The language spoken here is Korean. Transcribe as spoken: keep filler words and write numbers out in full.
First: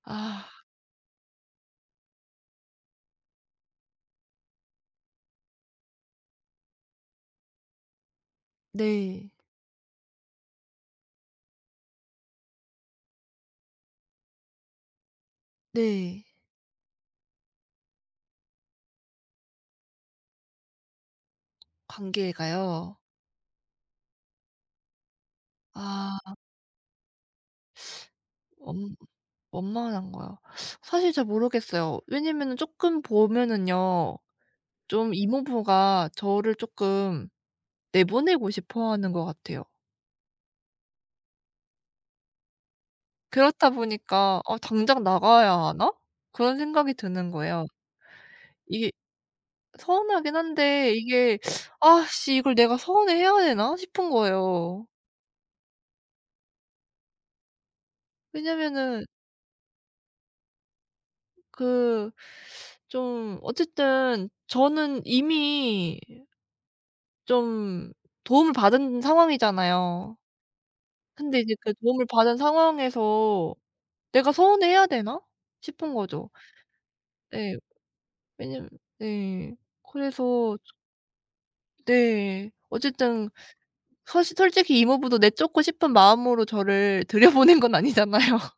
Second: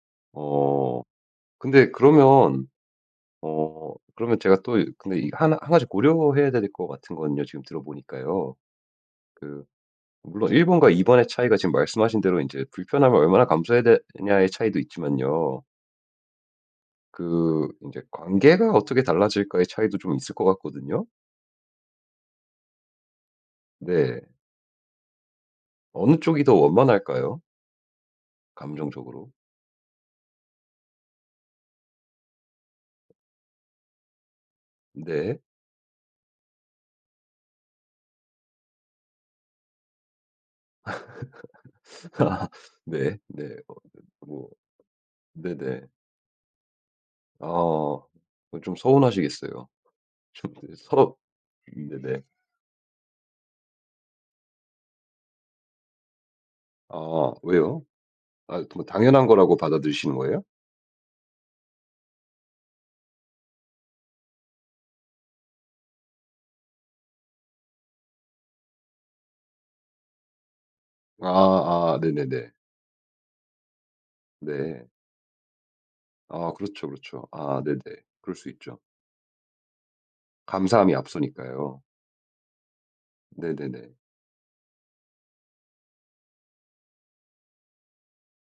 아. 어. 근데 그러면 어 그러면 제가 또 근데 이 한 한 가지 고려해야 될 것 같은 건요. 지금 들어 보니까요. 네. 그 물론 일 번과 이 번의 차이가 지금 말씀하신 대로 이제 불편함을 얼마나 감수해야 되느냐의 차이도 있지만요. 네. 그 이제 관계가 어떻게 달라질까의 차이도 좀 있을 것 같거든요? 관계가요? 네. 어느 아. 아. 쪽이 더 원만할까요? 원 감정적으로? 원만한 거요. 사실 잘 모르겠어요. 왜냐하면은 쪼끔 보면은요. 좀 네. 이모부가 저를 쪼끔 내보내고 싶어 하는 것 같아요. 아. 네 네. 그렇다 어 이 보니까 뭐. '어 당장 나가야 네네. 하나?' 그런 생각이 드는 거예요. 아. 그건 좀 이게 서운하시겠어요. 서운하긴 잘 모르겠어 한데 서럽 이게 음 '아 네네. 씨. 이걸 내가 서운해 해야 되나?' 싶은 거예요. 아 왜요? 아이 뭐 왜냐하면은 당연한 거라고 받아들이시는 거예요? 그 좀 어쨌든 저는 이미 좀 도움을 받은 상황이잖아요. 근데 이제 그 아 아 도움을 받은 네네네. 상황에서 '내가 서운해 해야 네. 되나?' 싶은 거죠. 아 그렇죠, 그렇죠. 네. 아 네네. 그럴 수 왜냐하면 있죠. 네 그래서 저 감사함이 앞서니까요. 네. 어쨌든 네네네. 사실 솔직히 이모부도 내쫓고 싶은 마음으로 저를 들여보낸 건 아니잖아요.